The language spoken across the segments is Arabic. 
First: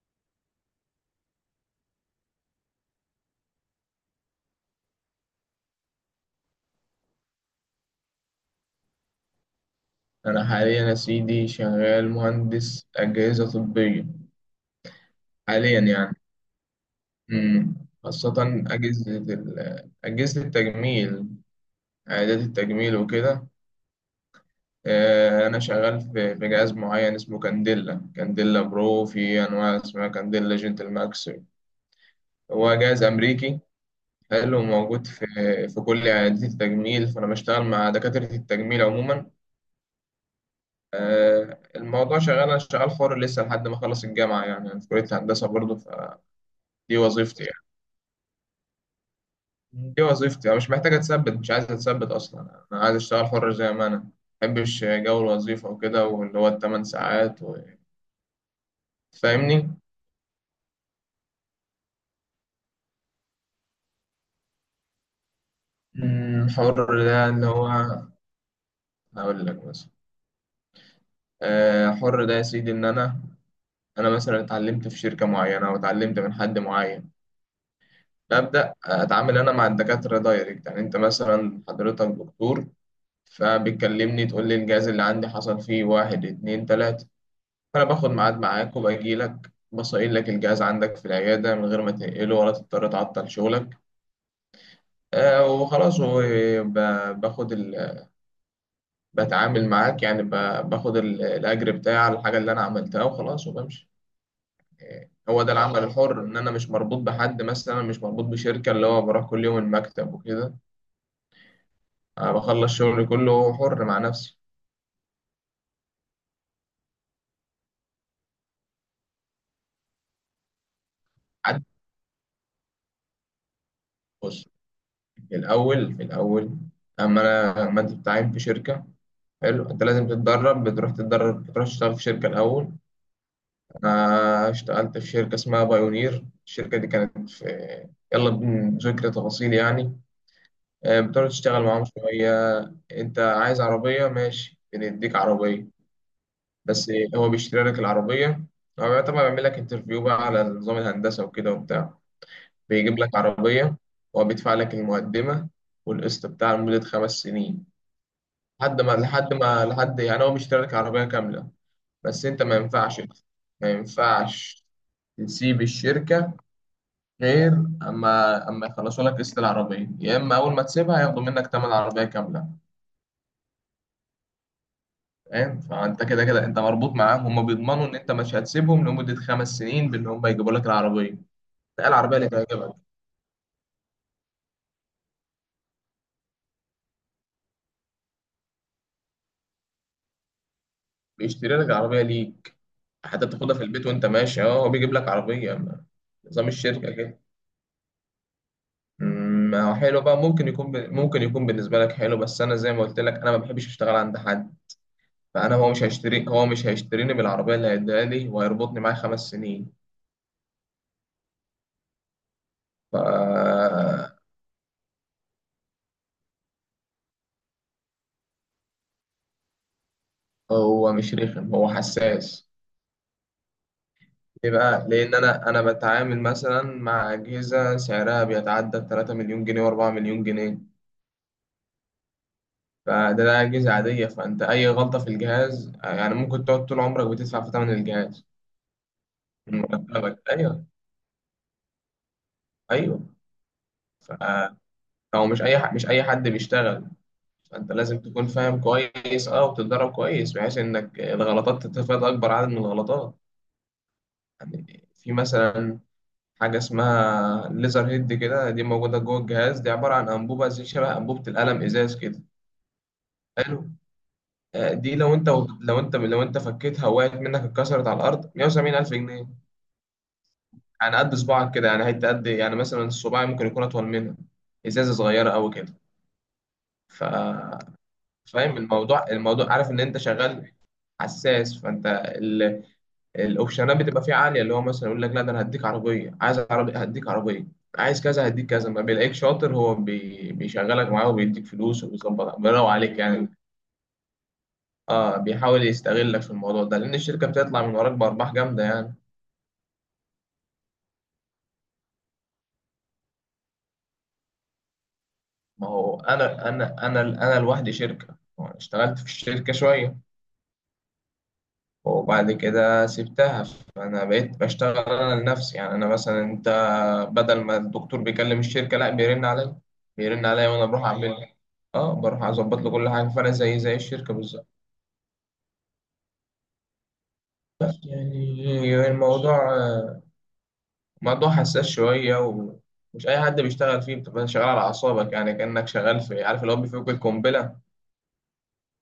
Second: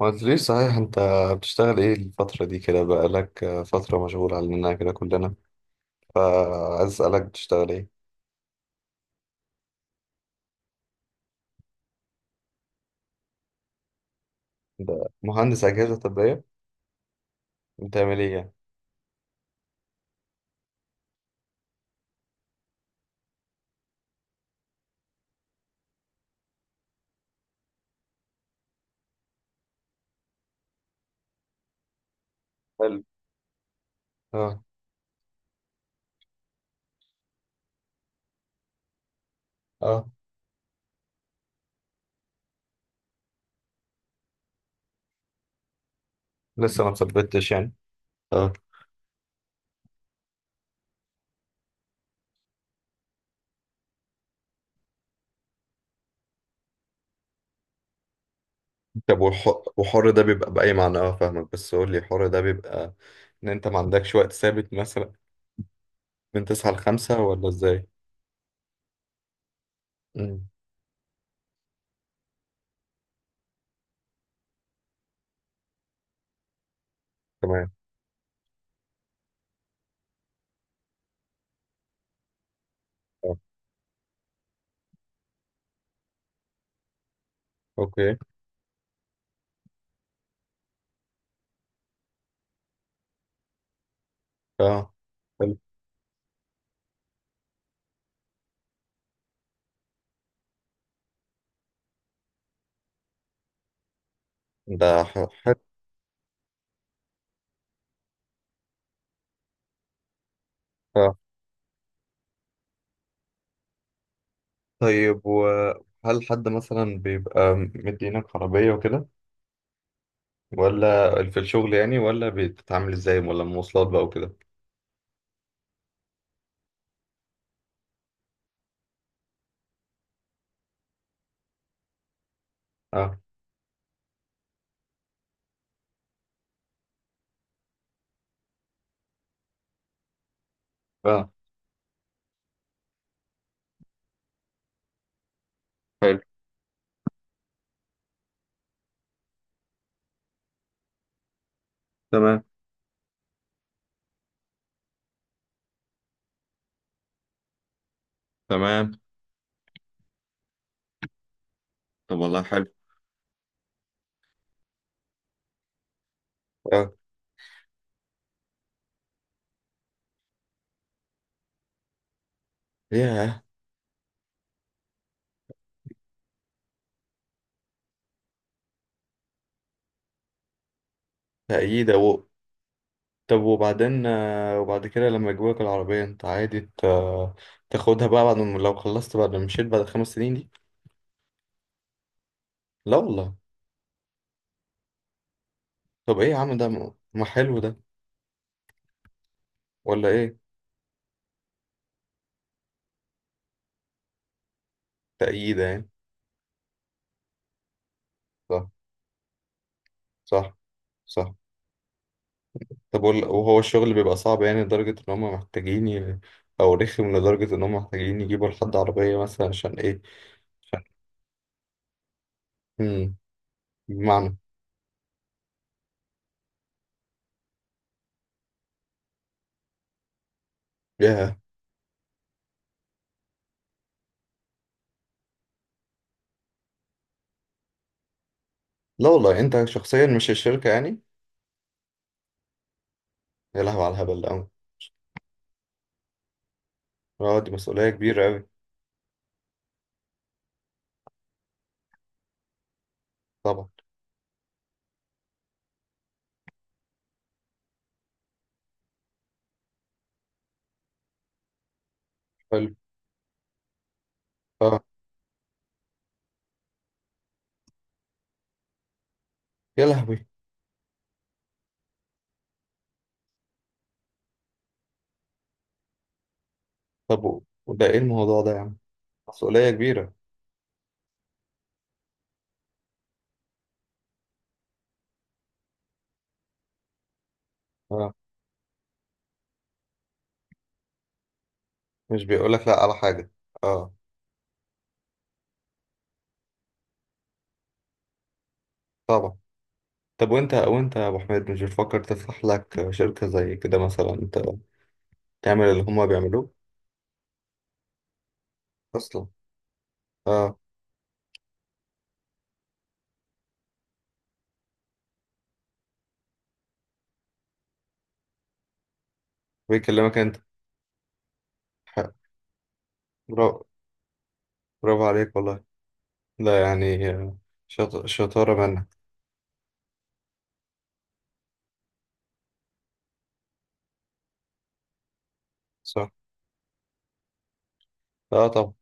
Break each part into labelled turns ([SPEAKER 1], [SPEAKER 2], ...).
[SPEAKER 1] ما قلتليش صحيح انت بتشتغل ايه الفترة دي كده؟ بقالك فترة مشغول عننا كده كلنا، فعايز اسألك بتشتغل ايه؟
[SPEAKER 2] أنا حاليا يا سيدي شغال مهندس أجهزة طبية
[SPEAKER 1] ده مهندس
[SPEAKER 2] حاليا
[SPEAKER 1] أجهزة
[SPEAKER 2] يعني
[SPEAKER 1] طبية،
[SPEAKER 2] مم.
[SPEAKER 1] بتعمل ايه
[SPEAKER 2] خاصة
[SPEAKER 1] يعني؟
[SPEAKER 2] أجهزة التجميل عيادات التجميل وكده أنا شغال في جهاز معين اسمه كانديلا برو في أنواع اسمها كانديلا جنتل ماكس. هو
[SPEAKER 1] حلو.
[SPEAKER 2] جهاز أمريكي
[SPEAKER 1] اه.
[SPEAKER 2] حلو، موجود في كل عيادات التجميل، فأنا بشتغل مع دكاترة التجميل عموما.
[SPEAKER 1] اه.
[SPEAKER 2] الموضوع شغال، أنا شغال حر لسه لحد ما أخلص الجامعة يعني، أنا في كلية هندسة برضه.
[SPEAKER 1] لسه ما
[SPEAKER 2] دي وظيفتي
[SPEAKER 1] ثبتتش
[SPEAKER 2] يعني،
[SPEAKER 1] يعني؟ اه.
[SPEAKER 2] دي وظيفتي. انا مش محتاج اتثبت، مش عايز اتثبت اصلا، انا عايز اشتغل حر زي ما انا. ما بحبش جو الوظيفه وكده، واللي هو ال8 ساعات
[SPEAKER 1] طب
[SPEAKER 2] فاهمني.
[SPEAKER 1] وحر ده بيبقى بأي معنى؟ اه، فاهمك بس قول لي حر ده بيبقى ان انت ما عندكش وقت ثابت مثلا، من تسعة
[SPEAKER 2] حر
[SPEAKER 1] لخمسة
[SPEAKER 2] ده اللي
[SPEAKER 1] ولا
[SPEAKER 2] هو،
[SPEAKER 1] ازاي؟
[SPEAKER 2] هقول لك مثلا،
[SPEAKER 1] امم.
[SPEAKER 2] حر ده يا سيدي ان انا، انا مثلا اتعلمت في شركه معينه او اتعلمت من حد معين،
[SPEAKER 1] تمام.
[SPEAKER 2] ببدا اتعامل انا مع الدكاتره دايركت. يعني انت مثلا حضرتك دكتور،
[SPEAKER 1] اه.
[SPEAKER 2] فبتكلمني تقول لي الجهاز اللي عندي حصل فيه واحد اتنين تلاته، فأنا باخد
[SPEAKER 1] اوكي.
[SPEAKER 2] ميعاد معاك وباجي لك بصين لك الجهاز عندك في العيادة من غير ما تنقله ولا تضطر تعطل شغلك.
[SPEAKER 1] اه. حلو.
[SPEAKER 2] وخلاص، وباخد بتعامل معاك يعني، باخد الأجر بتاعي على الحاجة اللي أنا عملتها وخلاص وبمشي.
[SPEAKER 1] ده
[SPEAKER 2] هو ده
[SPEAKER 1] حلو.
[SPEAKER 2] العمل اه، الحر إن أنا مش مربوط بحد، مثلا مش مربوط بشركة اللي هو بروح كل يوم المكتب وكده.
[SPEAKER 1] آه.
[SPEAKER 2] أنا بخلص شغلي كله حر مع نفسي.
[SPEAKER 1] طيب، وهل حد مثلا بيبقى مدينك عربية وكده؟ ولا في
[SPEAKER 2] حد،
[SPEAKER 1] الشغل يعني؟ ولا بتتعامل ازاي؟ ولا مواصلات بقى وكده؟
[SPEAKER 2] بص، في الأول أما أنا، ما أنت بتتعين في شركة، حلو، انت لازم تتدرب، بتروح تتدرب، بتروح تشتغل في شركه الاول.
[SPEAKER 1] اه.
[SPEAKER 2] انا اشتغلت في شركه اسمها بايونير. الشركه دي كانت في، يلا، بذكر تفاصيل يعني. بتقعد
[SPEAKER 1] اه.
[SPEAKER 2] تشتغل معاهم شويه، انت عايز عربيه ماشي، بنديك عربيه.
[SPEAKER 1] حلو.
[SPEAKER 2] بس هو بيشتري لك العربيه. هو طبعا بيعمل لك انترفيو بقى على نظام الهندسه وكده وبتاع،
[SPEAKER 1] تمام.
[SPEAKER 2] بيجيب لك عربيه. هو بيدفع لك المقدمه والقسط بتاع لمده 5 سنين، لحد
[SPEAKER 1] تمام.
[SPEAKER 2] ما لحد ما لحد يعني، هو بيشتري لك عربيه كامله.
[SPEAKER 1] طب
[SPEAKER 2] بس انت
[SPEAKER 1] والله
[SPEAKER 2] ما
[SPEAKER 1] حلو.
[SPEAKER 2] ينفعش ما ينفعش تسيب الشركة،
[SPEAKER 1] اه.
[SPEAKER 2] غير اما يخلصوا لك قسط العربية، يا اما اول ما تسيبها ياخدوا منك تمن العربية كاملة.
[SPEAKER 1] ياه.
[SPEAKER 2] فاهم؟ فانت كده كده انت مربوط معاهم. هم بيضمنوا ان انت مش هتسيبهم لمدة 5 سنين بان هم يجيبوا لك العربية. ده
[SPEAKER 1] تأييدة
[SPEAKER 2] العربية
[SPEAKER 1] و...
[SPEAKER 2] اللي تعجبك
[SPEAKER 1] طب وبعدين، وبعد كده لما يجيبولك العربية انت عادي تاخدها بقى، بعد ما لو خلصت، بعد ما مشيت بعد 5 سنين دي؟
[SPEAKER 2] بيشتري لك العربية ليك،
[SPEAKER 1] لا
[SPEAKER 2] حتى
[SPEAKER 1] والله.
[SPEAKER 2] بتاخدها في البيت وانت ماشي. اه، هو بيجيب لك عربية.
[SPEAKER 1] طب ايه يا
[SPEAKER 2] نظام
[SPEAKER 1] عم؟ ده
[SPEAKER 2] الشركة كده.
[SPEAKER 1] ما حلو ده؟
[SPEAKER 2] ما هو حلو
[SPEAKER 1] ولا
[SPEAKER 2] بقى.
[SPEAKER 1] ايه؟
[SPEAKER 2] ممكن يكون بالنسبة لك حلو، بس أنا زي ما قلت لك أنا ما بحبش أشتغل عند حد. فانا،
[SPEAKER 1] تأييدة يعني.
[SPEAKER 2] هو مش هيشتريني بالعربيه اللي هيديها لي
[SPEAKER 1] صح.
[SPEAKER 2] وهيربطني معاه 5 سنين.
[SPEAKER 1] صح. صح.
[SPEAKER 2] ف
[SPEAKER 1] طب وهو الشغل بيبقى صعب يعني لدرجة إن هما محتاجين أو رخم لدرجة إن هما محتاجين يجيبوا لحد عربية مثلا، عشان إيه؟ عشان.
[SPEAKER 2] هو مش رخم، هو حساس.
[SPEAKER 1] مم. بمعنى.
[SPEAKER 2] ليه بقى؟ لان انا بتعامل مثلا مع اجهزه سعرها بيتعدى 3 مليون جنيه و4 مليون جنيه.
[SPEAKER 1] ياه.
[SPEAKER 2] فده، ده اجهزه عاديه. فانت اي غلطه في الجهاز يعني ممكن تقعد طول عمرك بتدفع في ثمن الجهاز
[SPEAKER 1] لا والله،
[SPEAKER 2] من
[SPEAKER 1] أنت شخصيا
[SPEAKER 2] مرتبك.
[SPEAKER 1] مش
[SPEAKER 2] ايوه،
[SPEAKER 1] الشركة يعني.
[SPEAKER 2] ايوه.
[SPEAKER 1] يا لهوي على
[SPEAKER 2] ف-
[SPEAKER 1] الهبل ده أوي.
[SPEAKER 2] هو مش اي مش اي حد بيشتغل.
[SPEAKER 1] أه، دي
[SPEAKER 2] فانت
[SPEAKER 1] مسؤولية
[SPEAKER 2] لازم
[SPEAKER 1] كبيرة
[SPEAKER 2] تكون
[SPEAKER 1] أوي.
[SPEAKER 2] فاهم كويس اه، وتتدرب كويس بحيث انك الغلطات تتفادى اكبر عدد من الغلطات.
[SPEAKER 1] طبعا.
[SPEAKER 2] يعني في مثلا حاجه اسمها ليزر هيد كده، دي موجوده جوه الجهاز، دي عباره عن انبوبه زي شبه انبوبه القلم ازاز كده.
[SPEAKER 1] حلو.
[SPEAKER 2] حلو.
[SPEAKER 1] أه.
[SPEAKER 2] دي لو انت فكيتها وقعت منك اتكسرت على الارض، 170 الف جنيه.
[SPEAKER 1] يا لهوي.
[SPEAKER 2] يعني قد صباعك كده يعني، حته قد يعني، مثلا الصباع ممكن يكون اطول منها، ازازه صغيره قوي كده. ف
[SPEAKER 1] طب وده إيه الموضوع ده
[SPEAKER 2] فاهم
[SPEAKER 1] يا عم؟
[SPEAKER 2] الموضوع؟
[SPEAKER 1] مسؤولية
[SPEAKER 2] عارف ان انت
[SPEAKER 1] كبيرة.
[SPEAKER 2] شغال حساس. فانت الاوبشنات بتبقى فيه عاليه، اللي هو مثلا يقول لك لا، ده انا هديك عربيه، عايز عربيه هديك عربيه، عايز
[SPEAKER 1] أه.
[SPEAKER 2] كذا هديك كذا. ما بيلاقيك شاطر هو بيشغلك معاه وبيديك فلوس
[SPEAKER 1] مش
[SPEAKER 2] وبيظبط،
[SPEAKER 1] بيقولك
[SPEAKER 2] بيروق
[SPEAKER 1] لأ على
[SPEAKER 2] عليك يعني.
[SPEAKER 1] حاجة. أه.
[SPEAKER 2] اه بيحاول يستغلك في الموضوع ده لان الشركه بتطلع من وراك بارباح جامده يعني.
[SPEAKER 1] طبعا. طب وأنت يا أبو حميد، مش بتفكر تفتح لك شركة زي كده مثلا، أنت تعمل
[SPEAKER 2] ما
[SPEAKER 1] اللي
[SPEAKER 2] هو
[SPEAKER 1] هما بيعملوه؟
[SPEAKER 2] انا لوحدي شركه. وأنا اشتغلت في
[SPEAKER 1] أصلا.
[SPEAKER 2] الشركه شويه
[SPEAKER 1] آه.
[SPEAKER 2] وبعد كده سبتها، فانا بقيت بشتغل انا لنفسي. يعني انا مثلا، انت بدل ما الدكتور بيكلم الشركة، لا، بيرن عليا.
[SPEAKER 1] بيكلمك
[SPEAKER 2] بيرن
[SPEAKER 1] انت.
[SPEAKER 2] عليا وانا بروح اعمل، اه
[SPEAKER 1] ح-
[SPEAKER 2] بروح اظبط له كل حاجة، فانا زي
[SPEAKER 1] برافو.
[SPEAKER 2] زي الشركة بالظبط.
[SPEAKER 1] برافو عليك والله. لا يعني،
[SPEAKER 2] بس
[SPEAKER 1] شطارة
[SPEAKER 2] يعني
[SPEAKER 1] منك.
[SPEAKER 2] الموضوع موضوع حساس شوية، ومش أي حد بيشتغل فيه. بتبقى شغال على أعصابك يعني، كأنك شغال
[SPEAKER 1] صح.
[SPEAKER 2] في، عارف، اللي هو بيفك القنبلة.
[SPEAKER 1] اه. طبعا.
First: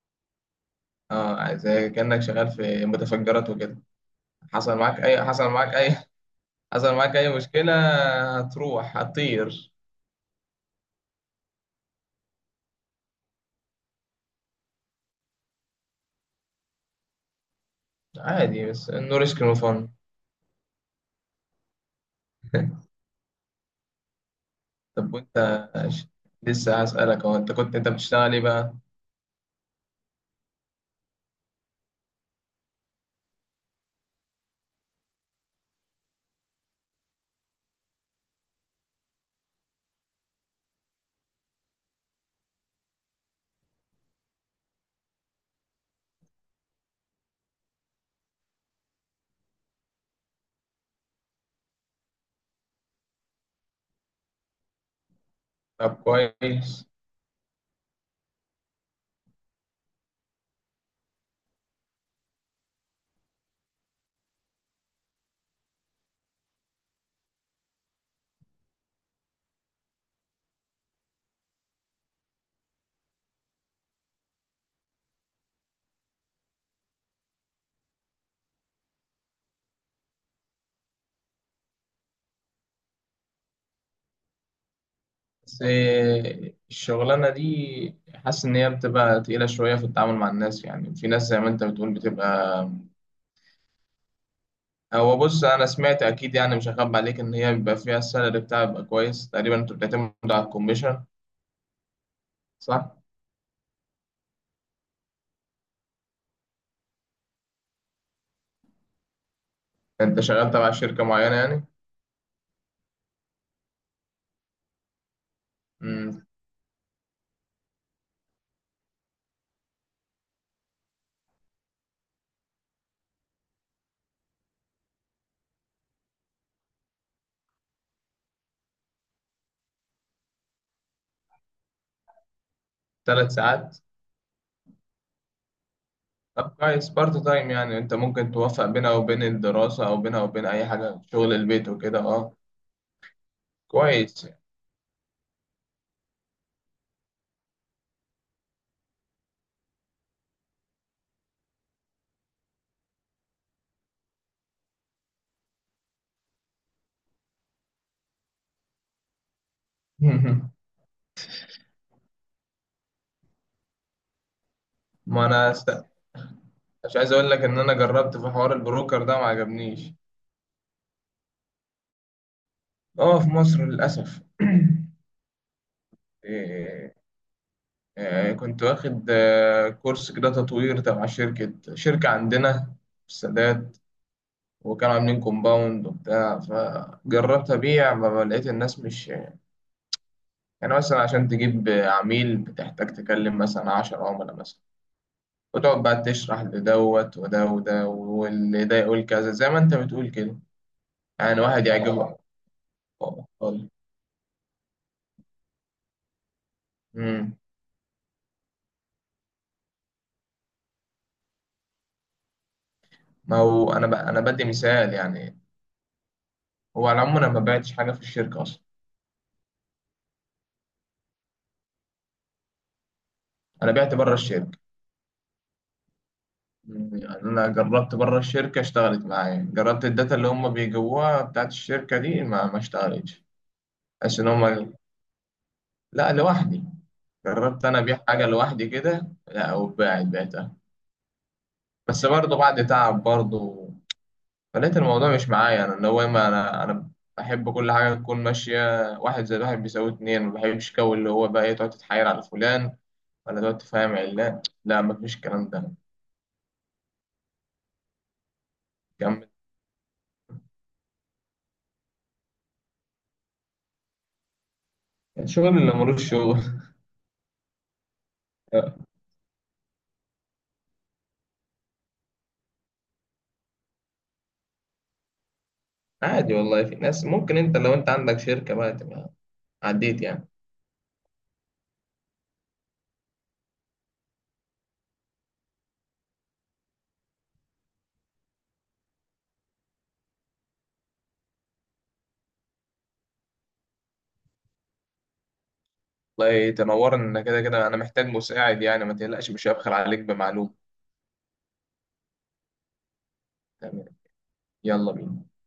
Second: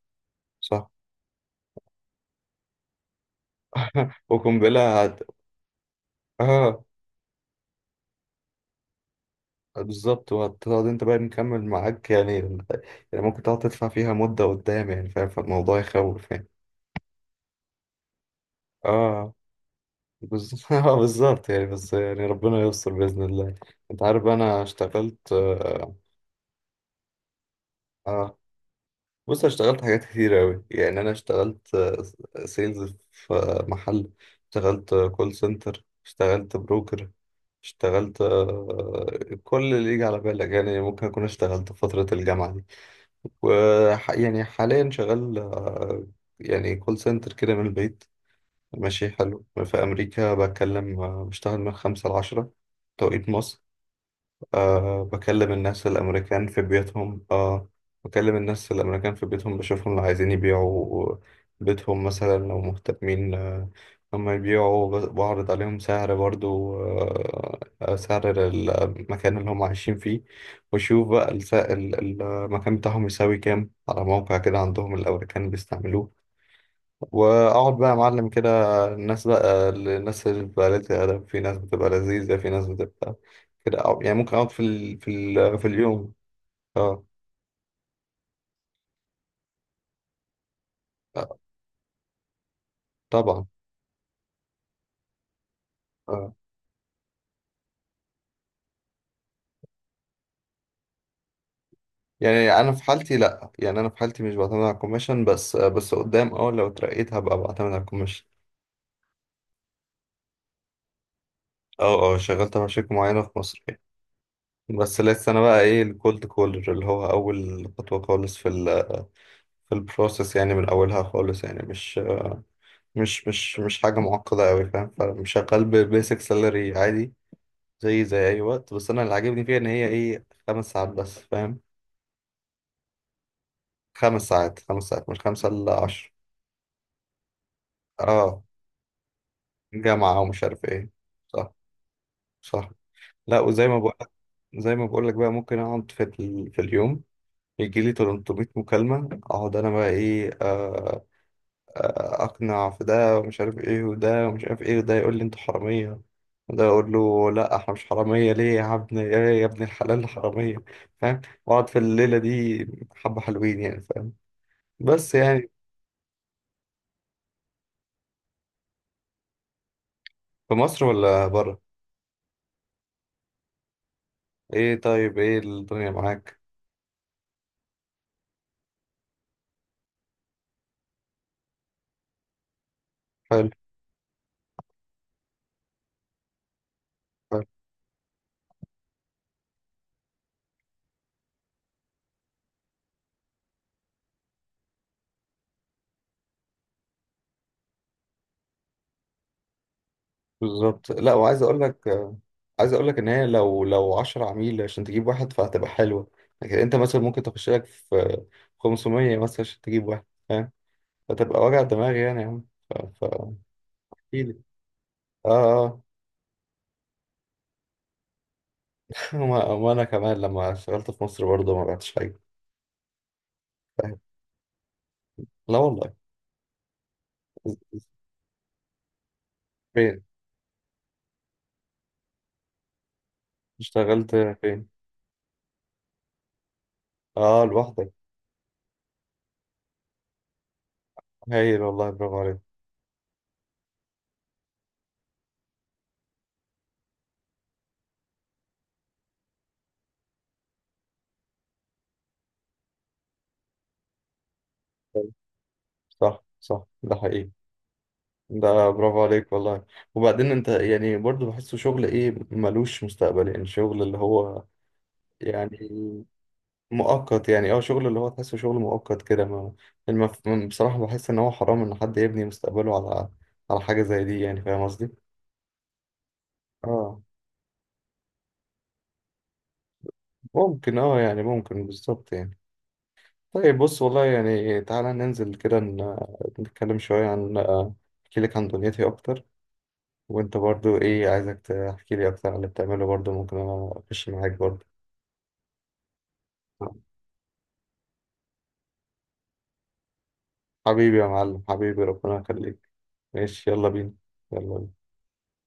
[SPEAKER 1] صح.
[SPEAKER 2] اه زي كأنك شغال في متفجرات وكده. حصل معاك
[SPEAKER 1] وقنبلة
[SPEAKER 2] أي حصل معاك أي
[SPEAKER 1] اه،
[SPEAKER 2] حصل معاك أي مشكلة، هتروح، هتطير.
[SPEAKER 1] بالظبط. وهتقعد انت بقى نكمل معاك يعني، يعني ممكن تقعد تدفع فيها مدة قدام يعني، فاهم؟ فالموضوع يخوف يعني.
[SPEAKER 2] عادي، بس إنه
[SPEAKER 1] اه
[SPEAKER 2] ريسك نو فن.
[SPEAKER 1] بالظبط. اه بالظبط يعني. بس يعني ربنا يستر بإذن الله. انت عارف انا
[SPEAKER 2] طب
[SPEAKER 1] اشتغلت،
[SPEAKER 2] وانت لسه هسألك، هو انت كنت انت بتشتغل
[SPEAKER 1] آه،
[SPEAKER 2] ايه بقى؟
[SPEAKER 1] بص، أنا اشتغلت حاجات كتير أوي يعني. أنا اشتغلت سيلز في محل. اشتغلت كول سنتر. اشتغلت بروكر. اشتغلت كل اللي يجي على بالك يعني، ممكن أكون اشتغلت في فترة الجامعة دي. يعني حاليا شغال، يعني كول سنتر كده من البيت. ماشي حلو، في أمريكا بتكلم، بشتغل من خمسة لعشرة توقيت مصر. أه، بكلم الناس
[SPEAKER 2] طب
[SPEAKER 1] الأمريكان في
[SPEAKER 2] كويس.
[SPEAKER 1] بيوتهم. أه، بكلم الناس الأمريكان في بيوتهم، بشوفهم لو عايزين يبيعوا بيتهم مثلا، لو مهتمين هم يبيعوا، بعرض عليهم سعر برضو، أه سعر المكان اللي هم عايشين فيه، وشوف بقى المكان بتاعهم يساوي كام، على موقع كده عندهم الأمريكان بيستعملوه. واقعد بقى يا معلم كده، الناس اللي بتبقى قليلة الادب، في ناس بتبقى لذيذه، في ناس بتبقى كده. يعني ممكن اقعد
[SPEAKER 2] بس
[SPEAKER 1] في اليوم. اه.
[SPEAKER 2] الشغلانة دي حاسس ان هي بتبقى تقيلة شوية في التعامل مع الناس. يعني في ناس
[SPEAKER 1] آه،
[SPEAKER 2] زي ما انت بتقول بتبقى،
[SPEAKER 1] طبعا.
[SPEAKER 2] هو بص، انا سمعت
[SPEAKER 1] اه،
[SPEAKER 2] اكيد يعني، مش هخبي عليك، ان هي بيبقى فيها السالري بتاعها بيبقى كويس تقريبا. انت بتعتمد على الكوميشن،
[SPEAKER 1] يعني انا في
[SPEAKER 2] صح؟
[SPEAKER 1] حالتي لا، يعني انا في حالتي مش بعتمد على الكوميشن، بس قدام، اه لو اترقيت هبقى بعتمد على الكوميشن.
[SPEAKER 2] انت شغال تبع شركة معينة يعني.
[SPEAKER 1] اه. اه. شغلت مع شركه معينه في مصر يعني. بس لسه انا بقى ايه الكولد
[SPEAKER 2] امم
[SPEAKER 1] كولر، اللي هو اول خطوه خالص في البروسيس يعني، من اولها خالص يعني، مش حاجة معقدة أوي فاهم. فشغال ببيسك سالري عادي، زي أي وقت، بس أنا اللي عاجبني فيها إن هي إيه، 5 ساعات بس فاهم.
[SPEAKER 2] 3 ساعات.
[SPEAKER 1] خمس ساعات. خمس ساعات مش خمسة إلا عشر.
[SPEAKER 2] طب كويس، بارت تايم يعني، انت ممكن
[SPEAKER 1] أه،
[SPEAKER 2] توفق بينها وبين الدراسة او
[SPEAKER 1] جامعة
[SPEAKER 2] بينها
[SPEAKER 1] ومش
[SPEAKER 2] وبين
[SPEAKER 1] عارف
[SPEAKER 2] اي
[SPEAKER 1] إيه.
[SPEAKER 2] حاجة شغل
[SPEAKER 1] صح.
[SPEAKER 2] البيت وكده اه.
[SPEAKER 1] صح. لا، وزي ما بقول،
[SPEAKER 2] كويس.
[SPEAKER 1] زي ما بقول لك بقى، ممكن أقعد في اليوم يجي لي 300 مكالمة، أقعد أنا بقى إيه، اقنع في ده ومش عارف ايه، وده ومش عارف ايه، وده يقول لي انت حراميه، وده يقول له لا احنا مش حراميه ليه يا ابني، ايه يا ابن الحلال حراميه. فاهم؟ واقعد في الليله دي حبه حلوين يعني فاهم. بس
[SPEAKER 2] ما انا
[SPEAKER 1] يعني،
[SPEAKER 2] است... مش عايز اقول لك ان انا جربت في حوار البروكر ده ما عجبنيش.
[SPEAKER 1] في مصر ولا بره؟
[SPEAKER 2] اه في مصر للاسف.
[SPEAKER 1] ايه. طيب، ايه الدنيا معاك؟
[SPEAKER 2] إيه، إيه، كنت واخد كورس كده تطوير تبع شركة عندنا في
[SPEAKER 1] حلو.
[SPEAKER 2] السادات، وكانوا عاملين كومباوند وبتاع،
[SPEAKER 1] حلو.
[SPEAKER 2] فجربت أبيع، ما لقيت الناس مش يعني. مثلا عشان تجيب عميل بتحتاج تكلم مثلا 10 عملاء مثلا، وتقعد بقى تشرح لدوت وده وده، واللي ده يقول كذا زي ما أنت بتقول كده،
[SPEAKER 1] بالظبط. لا،
[SPEAKER 2] يعني
[SPEAKER 1] وعايز اقول
[SPEAKER 2] واحد اه
[SPEAKER 1] لك
[SPEAKER 2] يعجبه.
[SPEAKER 1] عايز اقول لك ان هي لو
[SPEAKER 2] اتفضل.
[SPEAKER 1] لو 10 عميل عشان تجيب واحد فهتبقى حلوه. لكن انت مثلا ممكن
[SPEAKER 2] امم
[SPEAKER 1] تخش لك في 500 مثلا عشان تجيب واحد، فتبقى وجع دماغ يعني يا عم. ف... ف...
[SPEAKER 2] ما هو انا انا
[SPEAKER 1] احكيلي.
[SPEAKER 2] بدي مثال يعني.
[SPEAKER 1] اه. اه.
[SPEAKER 2] هو على العموم انا ما بعتش حاجه في الشركه اصلا،
[SPEAKER 1] وانا كمان لما اشتغلت في مصر برضه ما بعتش حاجة.
[SPEAKER 2] انا بعت
[SPEAKER 1] فاهم؟
[SPEAKER 2] بره الشركه.
[SPEAKER 1] لا والله.
[SPEAKER 2] مم، يعني انا جربت بره الشركه، اشتغلت معايا، جربت
[SPEAKER 1] فين
[SPEAKER 2] الداتا اللي هم بيجيبوها بتاعت الشركه دي، ما اشتغلتش.
[SPEAKER 1] اشتغلت؟
[SPEAKER 2] بس ان هم،
[SPEAKER 1] فين.
[SPEAKER 2] لا لوحدي،
[SPEAKER 1] اه،
[SPEAKER 2] جربت انا
[SPEAKER 1] لوحدك.
[SPEAKER 2] ابيع حاجه لوحدي كده، لا وباعت، بعتها،
[SPEAKER 1] هايل والله،
[SPEAKER 2] بس
[SPEAKER 1] برافو
[SPEAKER 2] برضه
[SPEAKER 1] عليك.
[SPEAKER 2] بعد تعب برضه. فلقيت الموضوع مش معايا، انا اللي هو، ما انا بحب كل حاجه تكون ماشيه، واحد زائد واحد بيساوي اتنين. ما بحبش جو اللي هو بقى ايه، تقعد تتحايل على فلان ولا تقعد تفهم علان، لا، ما فيش الكلام ده.
[SPEAKER 1] صح. صح، ده حقيقي. ده برافو
[SPEAKER 2] كمل.
[SPEAKER 1] عليك والله. وبعدين انت يعني برضو بحسه شغل ايه، ملوش مستقبل يعني. شغل اللي هو يعني
[SPEAKER 2] الشغل اللي ملوش شغل.
[SPEAKER 1] مؤقت يعني، اه شغل اللي هو تحسه شغل مؤقت كده ما. بصراحة بحس ان هو حرام ان حد يبني مستقبله على حاجة زي دي يعني، فاهم قصدي؟
[SPEAKER 2] عادي والله، في
[SPEAKER 1] اه.
[SPEAKER 2] ناس. ممكن انت لو انت عندك شركه بقى تبقى عديت يعني.
[SPEAKER 1] ممكن. اه يعني ممكن بالظبط يعني. طيب بص والله يعني، تعالى ننزل كده نتكلم شوية عن، احكي لك عن دنيتي اكتر، وانت برضو ايه، عايزك تحكي لي اكتر عن اللي بتعمله برضو، ممكن انا اخش معاك برضو.
[SPEAKER 2] والله تنورنا، كده كده انا محتاج مساعد يعني، ما تقلقش مش هبخل عليك بمعلومه.
[SPEAKER 1] حبيبي يا معلم، حبيبي ربنا يخليك. ماشي يلا
[SPEAKER 2] تمام.
[SPEAKER 1] بينا. يلا بينا.
[SPEAKER 2] يلا بينا.